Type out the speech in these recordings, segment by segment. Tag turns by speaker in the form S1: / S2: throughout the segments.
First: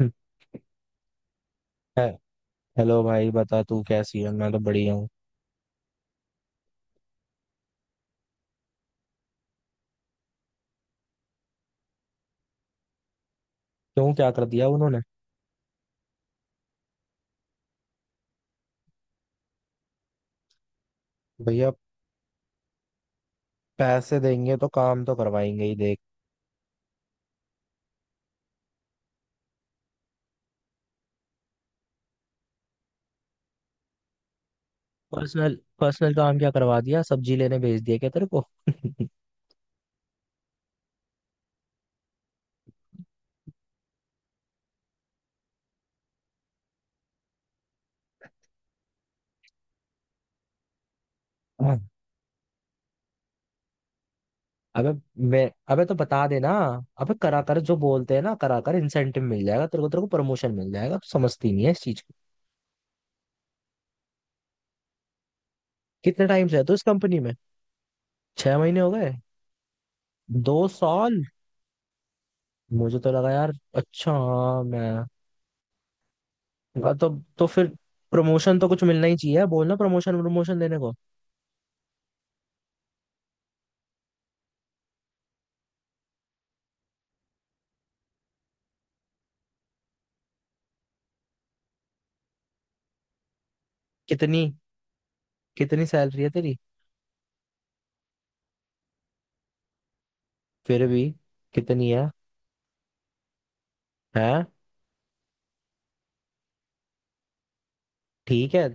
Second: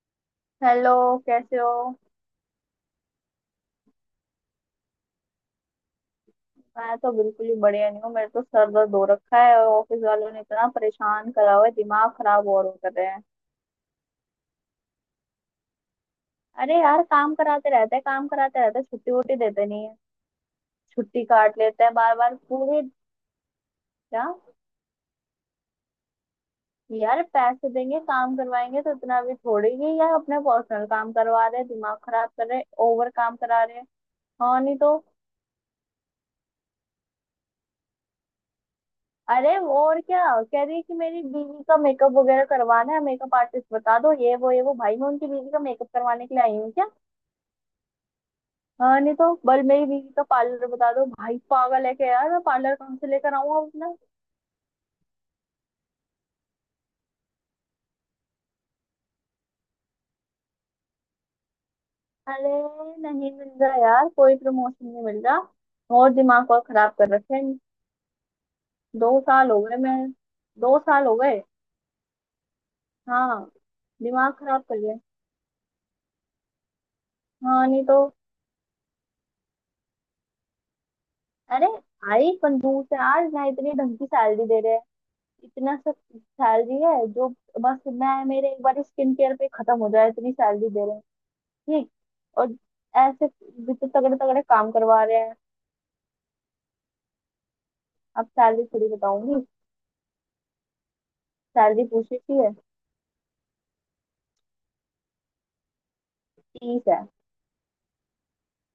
S1: है-
S2: हेलो, कैसे हो।
S1: हेलो भाई, बता तू कैसी है? मैं तो बढ़िया हूँ।
S2: मैं तो बिल्कुल ही बढ़िया नहीं हूँ। मेरे तो सर दर्द हो रखा है और ऑफिस वालों ने इतना परेशान करा हुआ है, दिमाग खराब और कर रहे हैं।
S1: क्यों, क्या कर दिया उन्होंने?
S2: अरे यार, काम कराते रहते हैं, काम कराते रहते हैं, छुट्टी वुट्टी देते नहीं है। छुट्टी काट
S1: भैया,
S2: लेते हैं बार बार पूरे।
S1: पैसे
S2: क्या
S1: देंगे तो काम तो करवाएंगे ही, देख।
S2: यार, पैसे देंगे काम करवाएंगे तो इतना भी थोड़ी ही यार, अपने पर्सनल काम करवा रहे हैं, दिमाग खराब कर रहे हैं, ओवर काम करा रहे हैं। हाँ, नहीं तो।
S1: पर्सनल पर्सनल काम क्या करवा दिया? सब्जी लेने भेज दिया क्या तेरे को?
S2: अरे, वो और क्या कह रही है कि मेरी बीवी का मेकअप वगैरह करवाना है, मेकअप आर्टिस्ट बता दो, ये वो ये वो। भाई, मैं उनकी बीवी का मेकअप करवाने के लिए आई हूँ क्या। हाँ, नहीं तो। बल मेरी बीवी का पार्लर बता दो। भाई
S1: हाँ।
S2: पागल है क्या यार, मैं पार्लर कहाँ से लेकर आऊंगा अपना।
S1: अबे, मैं अबे तो बता देना। अबे करा कर, जो बोलते हैं ना, करा कर। इंसेंटिव मिल जाएगा तेरे को, तेरे को प्रमोशन मिल जाएगा। तू समझती नहीं है इस चीज को।
S2: अरे, नहीं मिल रहा यार, कोई प्रमोशन नहीं मिल रहा। और
S1: कितने टाइम
S2: दिमाग
S1: से
S2: और
S1: है तू इस
S2: खराब कर
S1: कंपनी में?
S2: रखे हैं।
S1: 6 महीने हो गए?
S2: 2 साल हो गए मैं।
S1: दो
S2: 2 साल हो
S1: साल
S2: गए।
S1: मुझे तो लगा
S2: हाँ,
S1: यार। अच्छा,
S2: दिमाग खराब
S1: हाँ।
S2: कर
S1: मैं,
S2: गए।
S1: वाह। तो फिर
S2: हाँ, नहीं तो।
S1: प्रमोशन तो कुछ मिलना ही चाहिए। बोल ना प्रमोशन, प्रमोशन देने को।
S2: अरे, आई कंजूस है यार ना, इतनी ढंग की सैलरी दे रहे हैं। इतना सब सैलरी है जो बस मैं मेरे एक बार स्किन केयर पे खत्म हो जाए, इतनी सैलरी दे रहे हैं। ठीक। और ऐसे भी तो तगड़े तगड़े
S1: कितनी,
S2: काम करवा रहे हैं।
S1: कितनी सैलरी है तेरी?
S2: अब सैलरी थोड़ी बताऊंगी।
S1: फिर भी
S2: सैलरी
S1: कितनी है?
S2: पूछी थी है।
S1: है?
S2: 30 है।
S1: ठीक है।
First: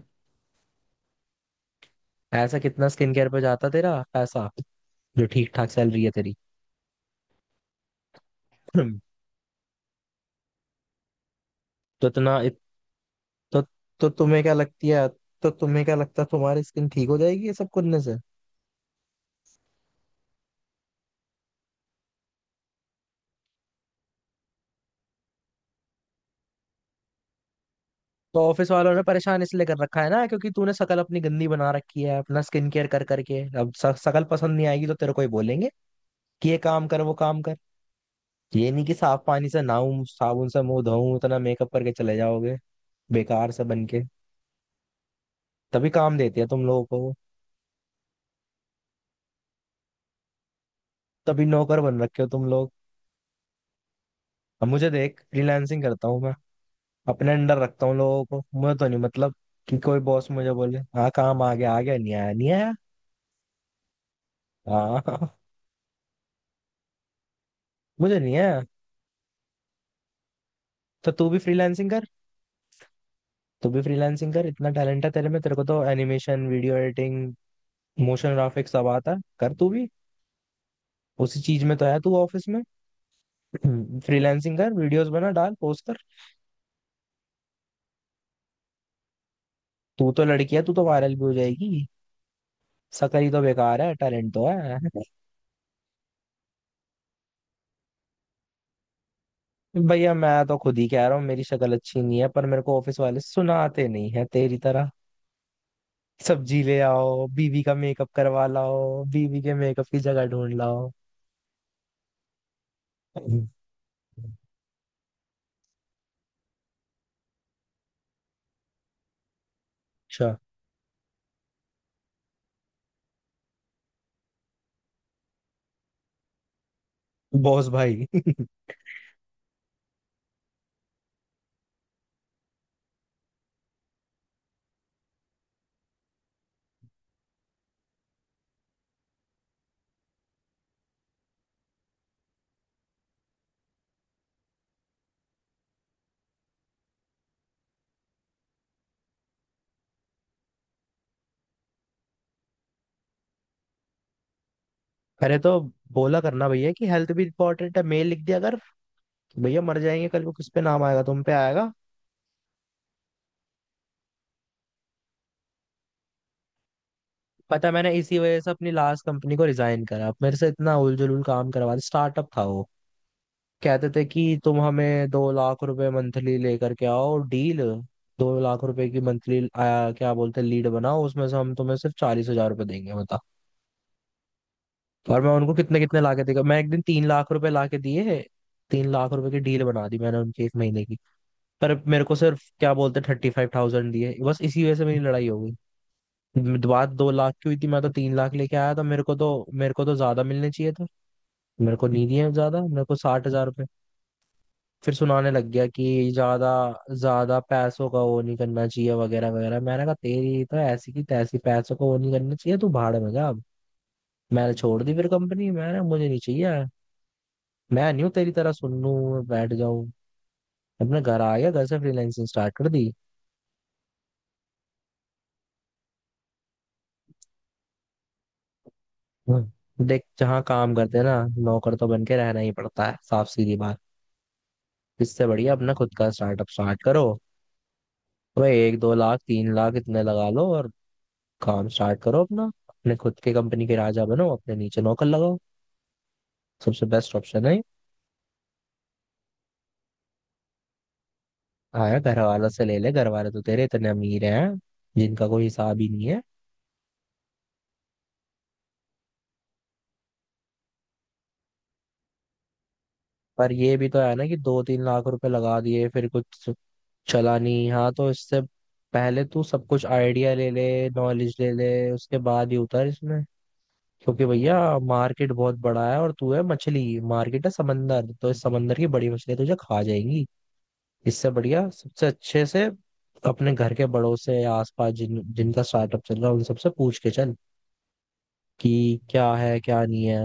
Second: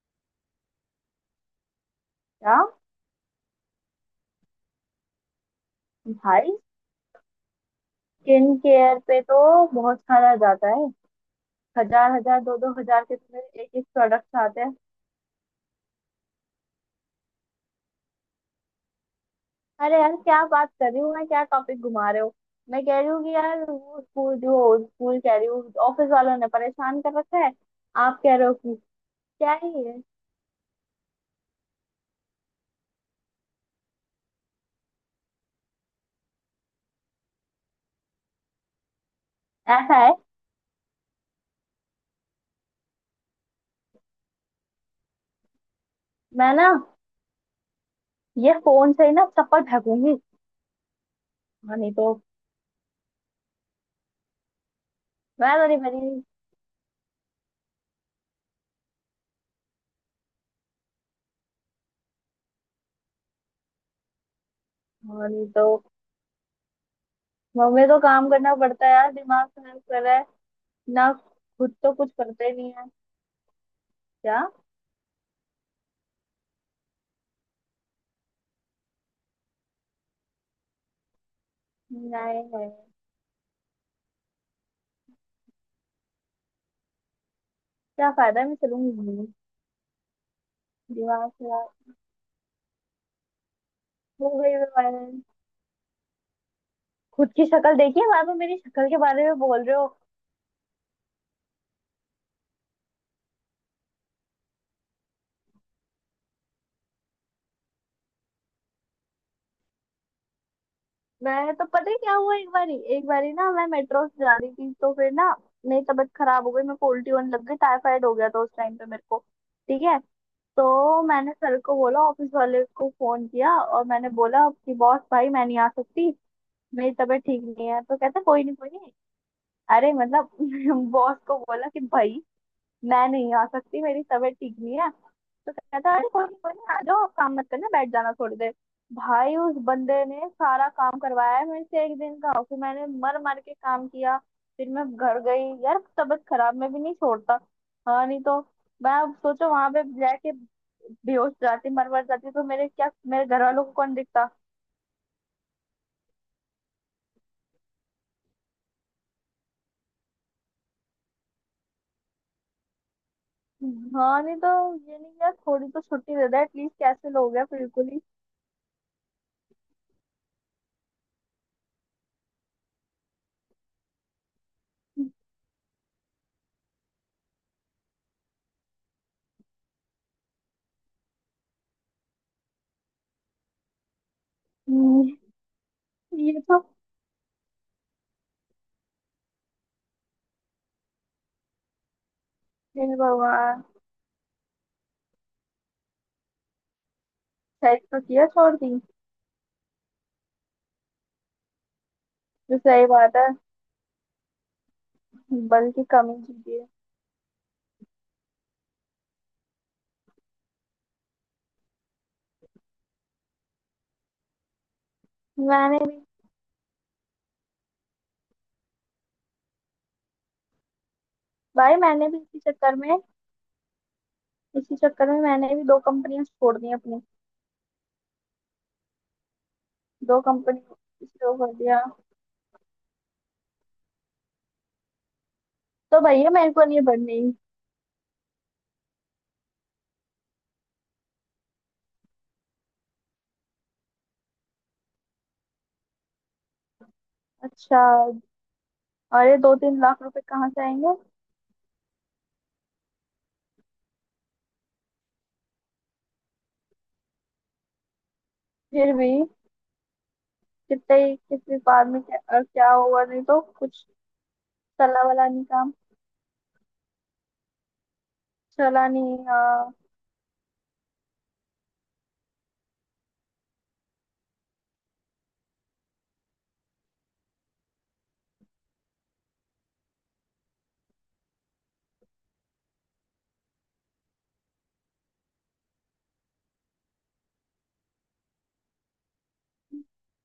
S2: क्या?
S1: ऐसा कितना स्किन केयर पे जाता तेरा पैसा जो ठीक ठाक सैलरी है तेरी?
S2: भाई, स्किन
S1: हम्म,
S2: केयर पे तो बहुत सारा जाता है।
S1: तो
S2: हजार हजार, दो दो हजार के तुम्हें
S1: तो,
S2: एक एक
S1: तो
S2: प्रोडक्ट आते हैं।
S1: तुम्हें क्या लगता है तुम्हारी स्किन ठीक हो जाएगी ये सब करने से?
S2: अरे यार, क्या बात कर रही हूँ मैं, क्या टॉपिक घुमा रहे हो। मैं कह रही हूँ कि यार वो स्कूल, जो स्कूल कह रही हूँ, ऑफिस वालों ने परेशान कर रखा है। आप कह
S1: तो
S2: रहे हो
S1: ऑफिस
S2: कि
S1: वालों ने परेशान
S2: क्या
S1: इसलिए
S2: है
S1: कर
S2: ये।
S1: रखा है ना, क्योंकि तूने शकल अपनी गंदी बना रखी है। अपना स्किन केयर कर करके अब शकल पसंद नहीं आएगी, तो तेरे को ही बोलेंगे कि ये काम कर, वो काम कर। ये नहीं कि साफ पानी से
S2: ऐसा
S1: नहाऊं,
S2: है,
S1: साबुन से मुंह धोऊं, इतना मेकअप करके चले जाओगे बेकार से बन के। तभी काम देती है
S2: मैं
S1: तुम
S2: ना
S1: लोगों को वो।
S2: ये फोन से ही ना चप्पल फेंकूंगी।
S1: तभी
S2: हाँ,
S1: नौकर
S2: नहीं
S1: बन
S2: तो।
S1: रखे हो तुम लोग। अब मुझे देख,
S2: मैं तो नहीं
S1: फ्रीलांसिंग करता हूँ
S2: मरी।
S1: मैं। अपने अंडर रखता हूँ लोगों को। मुझे तो नहीं मतलब कि कोई बॉस मुझे बोले, हाँ काम आ गया, आ गया, नहीं आया, नहीं आया।
S2: हाँ,
S1: हाँ।
S2: नहीं तो। मम्मी, तो
S1: मुझे
S2: काम
S1: नहीं
S2: करना
S1: आया।
S2: पड़ता है यार, दिमाग खराब कर रहा है।
S1: तो
S2: ना,
S1: तू भी
S2: खुद
S1: फ्रीलांसिंग
S2: तो
S1: कर।
S2: कुछ करते ही नहीं है।
S1: तू भी फ्रीलांसिंग
S2: क्या
S1: कर, इतना टैलेंट है तेरे में। तेरे को तो animation, video editing, motion graphics सब आता है। कर तू भी, उसी चीज में तो है
S2: नहीं
S1: तू ऑफिस में।
S2: है।
S1: फ्रीलांसिंग कर, वीडियोस बना डाल, पोस्ट कर।
S2: क्या फायदा है, मैं चलूंगी।
S1: तू तो लड़की है, तू तो वायरल भी
S2: दिमाग
S1: हो जाएगी।
S2: खराब
S1: शक्ल ही तो बेकार है,
S2: हो
S1: टैलेंट तो
S2: गई है
S1: है।
S2: मेरे। खुद की शक्ल देखिए, बाद में मेरी शक्ल के बारे में बोल रहे हो।
S1: भैया, मैं तो खुद ही कह रहा हूँ मेरी शक्ल अच्छी नहीं है, पर मेरे को ऑफिस वाले सुनाते नहीं है तेरी तरह। सब्जी ले आओ, बीवी का मेकअप करवा लाओ, बीवी के मेकअप की जगह ढूंढ लाओ।
S2: मैं तो, पता है क्या हुआ, एक बारी ना मैं मेट्रो से
S1: अच्छा।
S2: जा रही थी तो फिर ना मेरी तबीयत खराब हो गई, मेरे को उल्टी होने लग गई। टाइफाइड हो गया था उस टाइम पे मेरे को। ठीक है। तो मैंने सर को बोला, ऑफिस वाले को फोन किया और मैंने बोला कि बॉस भाई मैं नहीं आ सकती, मेरी तबीयत ठीक
S1: बॉस
S2: नहीं है। तो
S1: भाई।
S2: कहते, कोई नहीं, कोई नहीं। अरे मतलब, बॉस को बोला कि भाई मैं नहीं आ सकती, मेरी तबीयत ठीक नहीं है। तो कहता है अरे कोई नहीं, कोई नहीं, आ जाओ, काम मत करना, बैठ जाना थोड़ी देर। भाई, उस बंदे ने सारा काम करवाया है मेरे से एक दिन का, फिर मैंने मर मर के काम किया। फिर मैं घर गई। यार तबीयत खराब, मैं भी नहीं छोड़ता। हाँ, नहीं तो। मैं, अब सोचो वहां पे जाके बेहोश जाती, मर मर जाती तो मेरे क्या, मेरे घर वालों को कौन दिखता।
S1: अरे तो बोला करना, भैया कि हेल्थ भी इंपॉर्टेंट है। मेल लिख दिया अगर भैया मर जाएंगे कल को, किस पे नाम आएगा? तुम पे आएगा।
S2: हाँ, नहीं तो। ये नहीं यार, थोड़ी तो छुट्टी दे दे एटलीस्ट, कैसे लोग हैं
S1: पता है,
S2: बिल्कुल
S1: मैंने
S2: ही।
S1: इसी वजह से अपनी लास्ट कंपनी को रिजाइन करा। मेरे से इतना उल जुलूल काम करवा, स्टार्टअप था वो। कहते थे कि तुम हमें 2 लाख रुपए मंथली लेकर के आओ डील। 2 लाख रुपए की मंथली आया, क्या बोलते हैं लीड बनाओ, उसमें से हम तुम्हें सिर्फ 40 हजार रुपए देंगे, बता।
S2: हम्म।
S1: और मैं उनको कितने कितने लाके
S2: ये
S1: देगा, मैं
S2: तो।
S1: एक दिन 3 लाख रुपए लाके दिए। 3 लाख रुपए की डील बना दी मैंने उनकी एक महीने की। पर मेरे को सिर्फ क्या
S2: हे
S1: बोलते थर्टी फाइव
S2: भगवान।
S1: थाउजेंड दिए। बस इसी वजह से मेरी लड़ाई हो गई। बात 2 लाख की हुई थी,
S2: सही
S1: मैं तो
S2: तो
S1: तीन
S2: किया,
S1: लाख
S2: छोड़
S1: लेके
S2: दी।
S1: आया था। मेरे को तो ज्यादा मिलने चाहिए थे। मेरे को नहीं दिए
S2: जो
S1: ज्यादा, मेरे
S2: सही
S1: को
S2: बात
S1: साठ
S2: है।
S1: हजार रुपये फिर सुनाने लग गया
S2: बल्कि कम
S1: कि
S2: ही
S1: ज्यादा
S2: कीजिए।
S1: ज्यादा पैसों का वो नहीं करना चाहिए वगैरह वगैरह। मैंने कहा तेरी तो ऐसी की तैसी, पैसों का वो नहीं करना चाहिए, तू भाड़ में जा अब। मैंने छोड़ दी फिर कंपनी,
S2: मैंने
S1: मैंने
S2: भी।
S1: मुझे नहीं चाहिए। मैं नहीं हूँ तेरी तरह सुन लूँ बैठ जाऊँ। अपने घर आ गया, घर
S2: भाई
S1: से
S2: मैंने भी
S1: फ्रीलैंसिंग
S2: इसी
S1: स्टार्ट कर
S2: चक्कर में,
S1: दी।
S2: इसी चक्कर में मैंने भी दो कंपनियां छोड़ दी अपनी।
S1: हम्म। देख,
S2: दो
S1: जहाँ
S2: कंपनी
S1: काम करते हैं ना,
S2: इसलिए वो कर
S1: नौकर
S2: दिया।
S1: तो बन के रहना ही पड़ता है, साफ सीधी बात। इससे बढ़िया अपना खुद
S2: तो
S1: का
S2: भैया,
S1: स्टार्टअप
S2: मेरे को
S1: स्टार्ट
S2: नहीं
S1: करो।
S2: बढ़नी।
S1: भाई, एक दो लाख तीन लाख इतने लगा लो और काम स्टार्ट करो अपना। अपने खुद के कंपनी के राजा बनो, अपने नीचे नौकर लगाओ। सबसे बेस्ट ऑप्शन है।
S2: अच्छा। अरे, 2-3 लाख रुपए कहाँ से आएंगे।
S1: आया, घर वालों से ले ले। घर वाले तो तेरे इतने अमीर हैं जिनका कोई हिसाब ही नहीं है।
S2: फिर भी कितने ही- किस व्यापार में क्या, क्या हुआ, नहीं तो
S1: पर ये
S2: कुछ
S1: भी तो है ना कि दो तीन
S2: चला
S1: लाख रुपए
S2: वाला नहीं
S1: लगा
S2: काम।
S1: दिए फिर कुछ चला नहीं? हाँ, तो इससे
S2: चला नहीं
S1: पहले
S2: अ,
S1: तू सब कुछ आइडिया ले ले, नॉलेज ले ले, उसके बाद ही उतर इसमें। क्योंकि भैया, मार्केट बहुत बड़ा है और तू है मछली, मार्केट है समंदर, तो इस समंदर की बड़ी मछलियां तुझे खा जाएंगी। इससे बढ़िया सबसे अच्छे से अपने घर के बड़ों से या आसपास जिन जिनका स्टार्टअप चल रहा है उन सबसे पूछ के चल, कि क्या है क्या नहीं है।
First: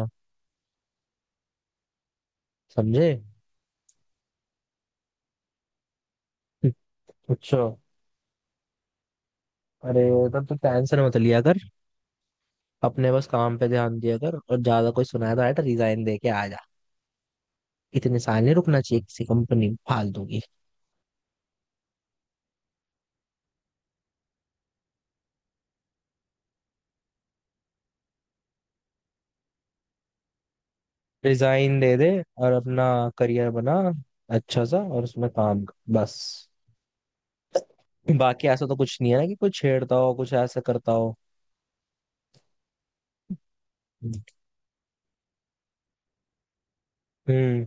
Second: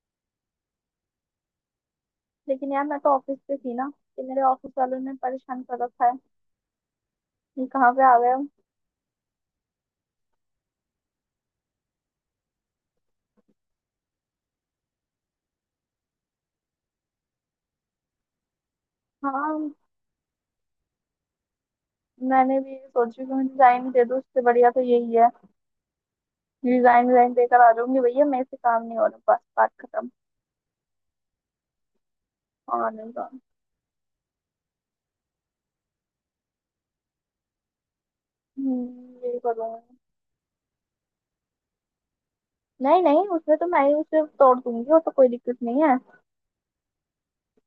S2: लेकिन यार मैं
S1: समझे?
S2: तो ऑफिस पे थी ना, कि मेरे ऑफिस वालों ने परेशान कर रखा है।
S1: अच्छा।
S2: ये कहाँ पे आ गए हो?
S1: अरे, तब तू टेंशन मत लिया कर। अपने बस काम पे ध्यान दिया कर, और ज्यादा कोई सुनाया तो आया तो रिजाइन दे के आ जा। इतने साल नहीं रुकना चाहिए किसी
S2: हाँ,
S1: कंपनी फालतू की।
S2: मैंने भी यही सोची कि मैं डिजाइन दे दूँ, उससे बढ़िया तो यही है। डिजाइन, डिजाइन देकर आ जाऊंगी भैया, मेरे से काम नहीं हो रहा, बस बात खत्म।
S1: डिजाइन दे दे और अपना
S2: और नहीं तो-।
S1: करियर बना अच्छा सा, और उसमें काम कर, बस। बाकी ऐसा तो कुछ नहीं है
S2: हम्म,
S1: ना कि
S2: यही
S1: कुछ
S2: करूंगी।
S1: छेड़ता हो, कुछ ऐसा करता हो?
S2: नहीं नहीं, उसमें तो मैं ही उसे तोड़ दूंगी, वो तो कोई दिक्कत नहीं है।
S1: हम्म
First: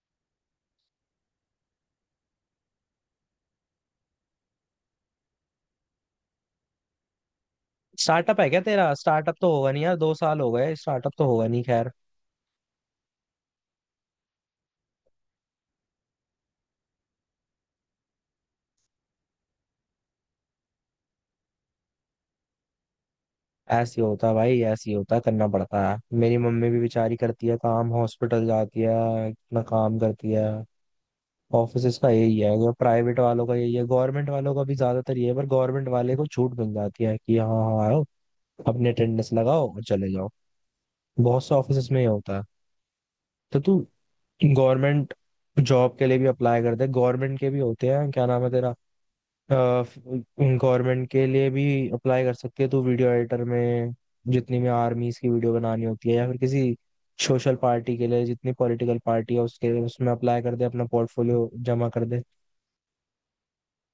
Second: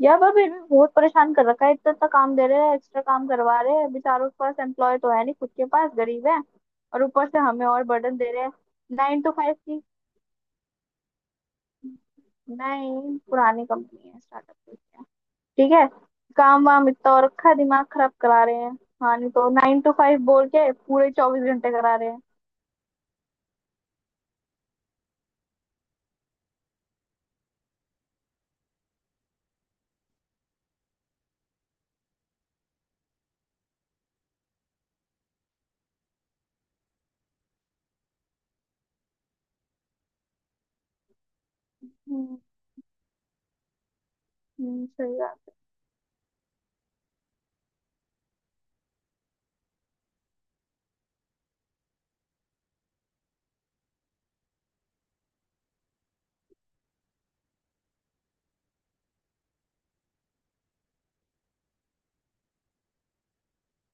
S2: यार पर फिर भी बहुत परेशान कर रखा है, इतना इतना काम दे रहे हैं, एक्स्ट्रा काम करवा रहे हैं। बेचारों के पास एम्प्लॉय तो है नहीं खुद के पास, गरीब है, और ऊपर से हमें और बर्डन दे
S1: स्टार्टअप
S2: रहे
S1: है
S2: हैं।
S1: क्या तेरा?
S2: नाइन टू
S1: स्टार्टअप तो
S2: फाइव
S1: होगा
S2: की।
S1: नहीं यार, 2 साल हो गए, स्टार्टअप तो होगा नहीं, खैर।
S2: नहीं, पुरानी कंपनी है, स्टार्टअप। ठीक है। काम वाम इतना और रखा है, दिमाग खराब करा रहे हैं। हाँ, नहीं तो, 9 to 5 बोल के पूरे 24 घंटे करा रहे हैं।
S1: ऐसे ही होता है भाई, ऐसे ही होता है, करना पड़ता है। मेरी मम्मी भी बेचारी करती है काम, हॉस्पिटल जाती है, इतना काम करती है। ऑफिसेस का यही है, जो प्राइवेट वालों का यही है, गवर्नमेंट वालों का भी ज्यादातर ये है, पर गवर्नमेंट वाले को छूट मिल जाती है कि हाँ हाँ आओ, अपने अटेंडेंस लगाओ और चले जाओ। बहुत से ऑफिस में ही
S2: हम्म।
S1: होता है। तो तू गवर्नमेंट
S2: सही बात है।
S1: जॉब के लिए भी अप्लाई कर दे। गवर्नमेंट के भी होते हैं, क्या नाम है तेरा, गवर्नमेंट के लिए भी अप्लाई कर सकती है तू वीडियो एडिटर में। जितनी भी आर्मीज की वीडियो बनानी होती है, या फिर किसी सोशल पार्टी के लिए, जितनी पॉलिटिकल पार्टी है उसके लिए, उसमें अप्लाई कर दे, अपना पोर्टफोलियो जमा कर दे।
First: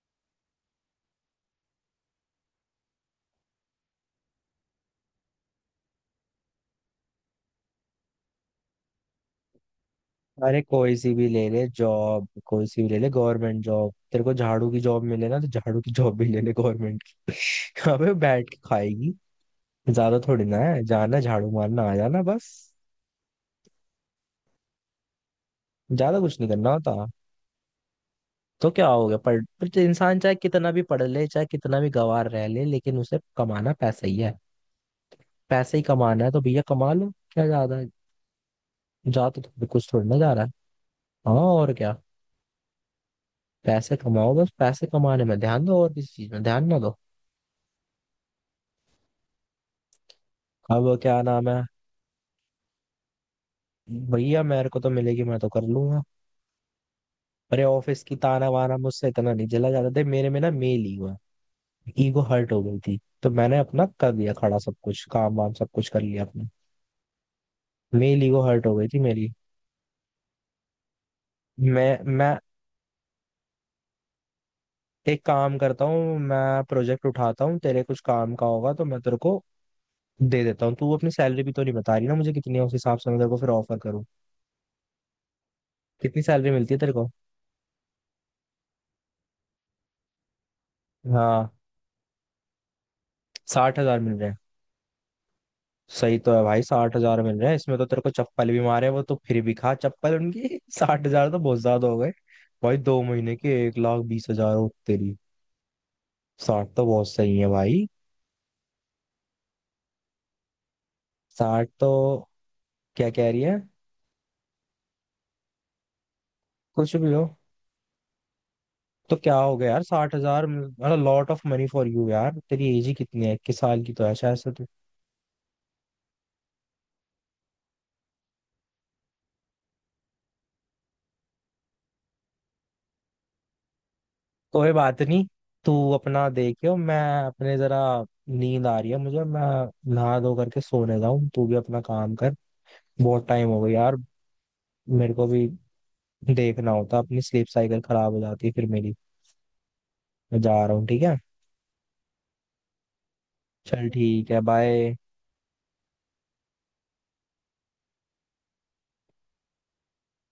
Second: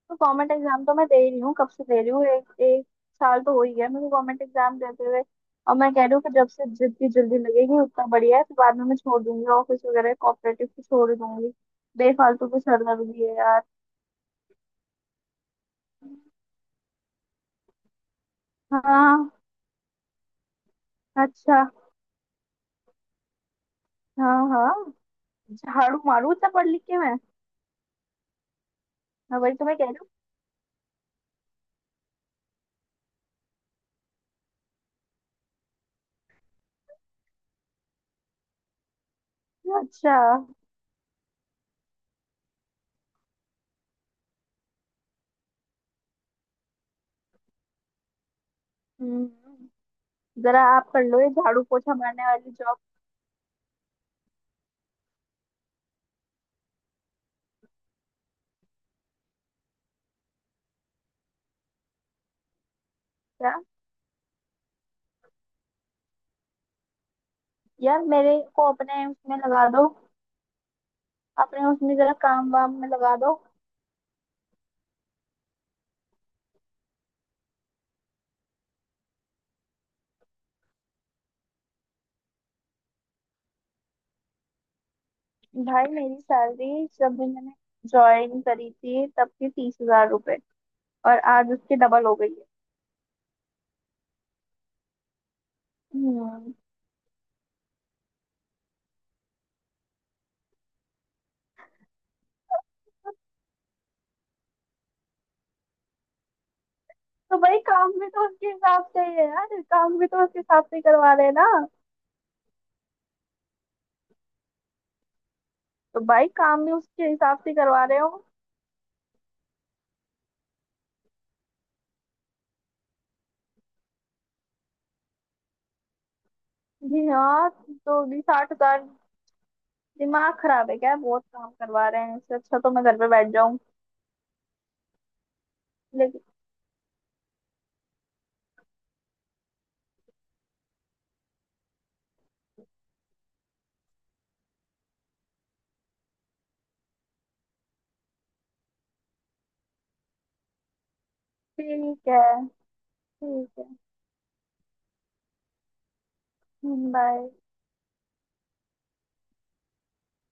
S2: तो गवर्नमेंट एग्जाम तो मैं दे रही हूँ, कब से दे रही हूँ। एक एक साल तो हो ही गया मेरे को गवर्नमेंट एग्जाम देते हुए। और मैं कह रही हूँ कि जब से जितनी जल्दी लगेगी उतना बढ़िया है, तो बाद में मैं छोड़ दूंगी ऑफिस वगैरह,
S1: अरे,
S2: कॉपरेटिव को
S1: कोई सी
S2: छोड़
S1: भी ले
S2: दूंगी।
S1: ले जॉब,
S2: बेफालतू की
S1: कोई सी भी ले
S2: सरदर्द
S1: ले
S2: भी है
S1: गवर्नमेंट
S2: यार।
S1: जॉब। तेरे को झाड़ू की जॉब मिले ना तो झाड़ू की जॉब भी ले ले गवर्नमेंट की। अबे, बैठ के खाएगी।
S2: हाँ।
S1: ज्यादा थोड़ी ना है, जाना, झाड़ू
S2: अच्छा।
S1: मारना, आ जाना, बस।
S2: हाँ हाँ, झाड़ू
S1: ज्यादा
S2: मारू
S1: कुछ नहीं
S2: इतना पढ़
S1: करना
S2: लिख
S1: होता।
S2: के मैं।
S1: तो क्या हो गया
S2: हाँ,
S1: पढ़,
S2: वही तो
S1: पर
S2: मैं
S1: जो
S2: कह रही
S1: इंसान चाहे कितना भी पढ़ ले, चाहे कितना भी गंवार रह ले, लेकिन उसे कमाना पैसा ही है। पैसे ही कमाना है, तो भैया कमा लो, क्या ज्यादा है? जा तो थोड़ी,
S2: हूँ।
S1: कुछ थोड़ी ना
S2: अच्छा।
S1: जा रहा है। हाँ और क्या। पैसे कमाओ, बस पैसे कमाने में ध्यान दो, और किसी चीज में ध्यान ना दो।
S2: हम्म। जरा
S1: अब
S2: आप कर लो
S1: क्या
S2: ये
S1: नाम है,
S2: झाड़ू पोछा मारने वाली जॉब।
S1: भैया मेरे को तो मिलेगी, मैं तो कर लूंगा। अरे, ऑफिस की ताना वाना मुझसे इतना नहीं जला जाता थे, मेरे में ना मेल ही हुआ है। ईगो हर्ट हो गई थी, तो
S2: क्या
S1: मैंने अपना कर दिया खड़ा सब कुछ, काम वाम सब कुछ कर लिया अपने।
S2: यार,
S1: मेरी
S2: मेरे
S1: ईगो हर्ट
S2: को
S1: हो गई थी
S2: अपने
S1: मेरी।
S2: उसमें लगा दो। अपने उसमें
S1: मैं
S2: जरा
S1: मैं
S2: काम वाम में लगा दो।
S1: एक काम करता हूँ, मैं प्रोजेक्ट उठाता हूँ, तेरे कुछ काम का होगा तो मैं तेरे को दे देता हूँ। तू अपनी सैलरी भी तो नहीं बता रही ना मुझे, कितनी है उस हिसाब से मैं तेरे को फिर ऑफर करूँ।
S2: भाई मेरी
S1: कितनी सैलरी मिलती है
S2: सैलरी,
S1: तेरे को?
S2: जब भी मैंने ज्वाइन करी थी, तब थी 30,000 रुपए, और
S1: हाँ,
S2: आज उसकी डबल हो गई है।
S1: 60 हजार मिल रहे हैं? सही तो है
S2: हम्म।
S1: भाई, 60 हजार मिल रहे हैं, इसमें तो तेरे को चप्पल भी मारे वो, तो फिर भी खा चप्पल उनकी। 60 हजार तो बहुत ज्यादा हो गए भाई। दो महीने के 1,20,000 हो तेरी। साठ तो बहुत
S2: तो
S1: सही है
S2: भाई
S1: भाई।
S2: काम भी तो उसके हिसाब से ही है यार, काम भी तो उसके हिसाब से ही करवा रहे हैं ना।
S1: साठ तो, क्या कह रही है।
S2: तो भाई काम भी
S1: कुछ
S2: उसके
S1: भी हो,
S2: हिसाब से करवा रहे हो।
S1: तो क्या हो गया यार, 60 हजार मतलब lot of money for you यार। तेरी एज ही कितनी है? 21 साल की तो है शायद से तू।
S2: जी हाँ। तो भी 60,000, दिमाग खराब है क्या, बहुत काम करवा रहे हैं। इससे अच्छा तो मैं घर पे बैठ जाऊं।
S1: कोई बात नहीं, तू
S2: लेकिन,
S1: अपना देखियो, मैं अपने जरा, नींद आ रही है मुझे, मैं नहा धो करके सोने जाऊं। तू भी अपना काम कर, बहुत टाइम हो गया यार। मेरे को भी देखना होता, अपनी स्लीप साइकिल खराब हो जाती है फिर मेरी। मैं जा रहा हूँ, ठीक है?
S2: ठीक है। ठीक है।
S1: चल ठीक है, बाय।
S2: बाय।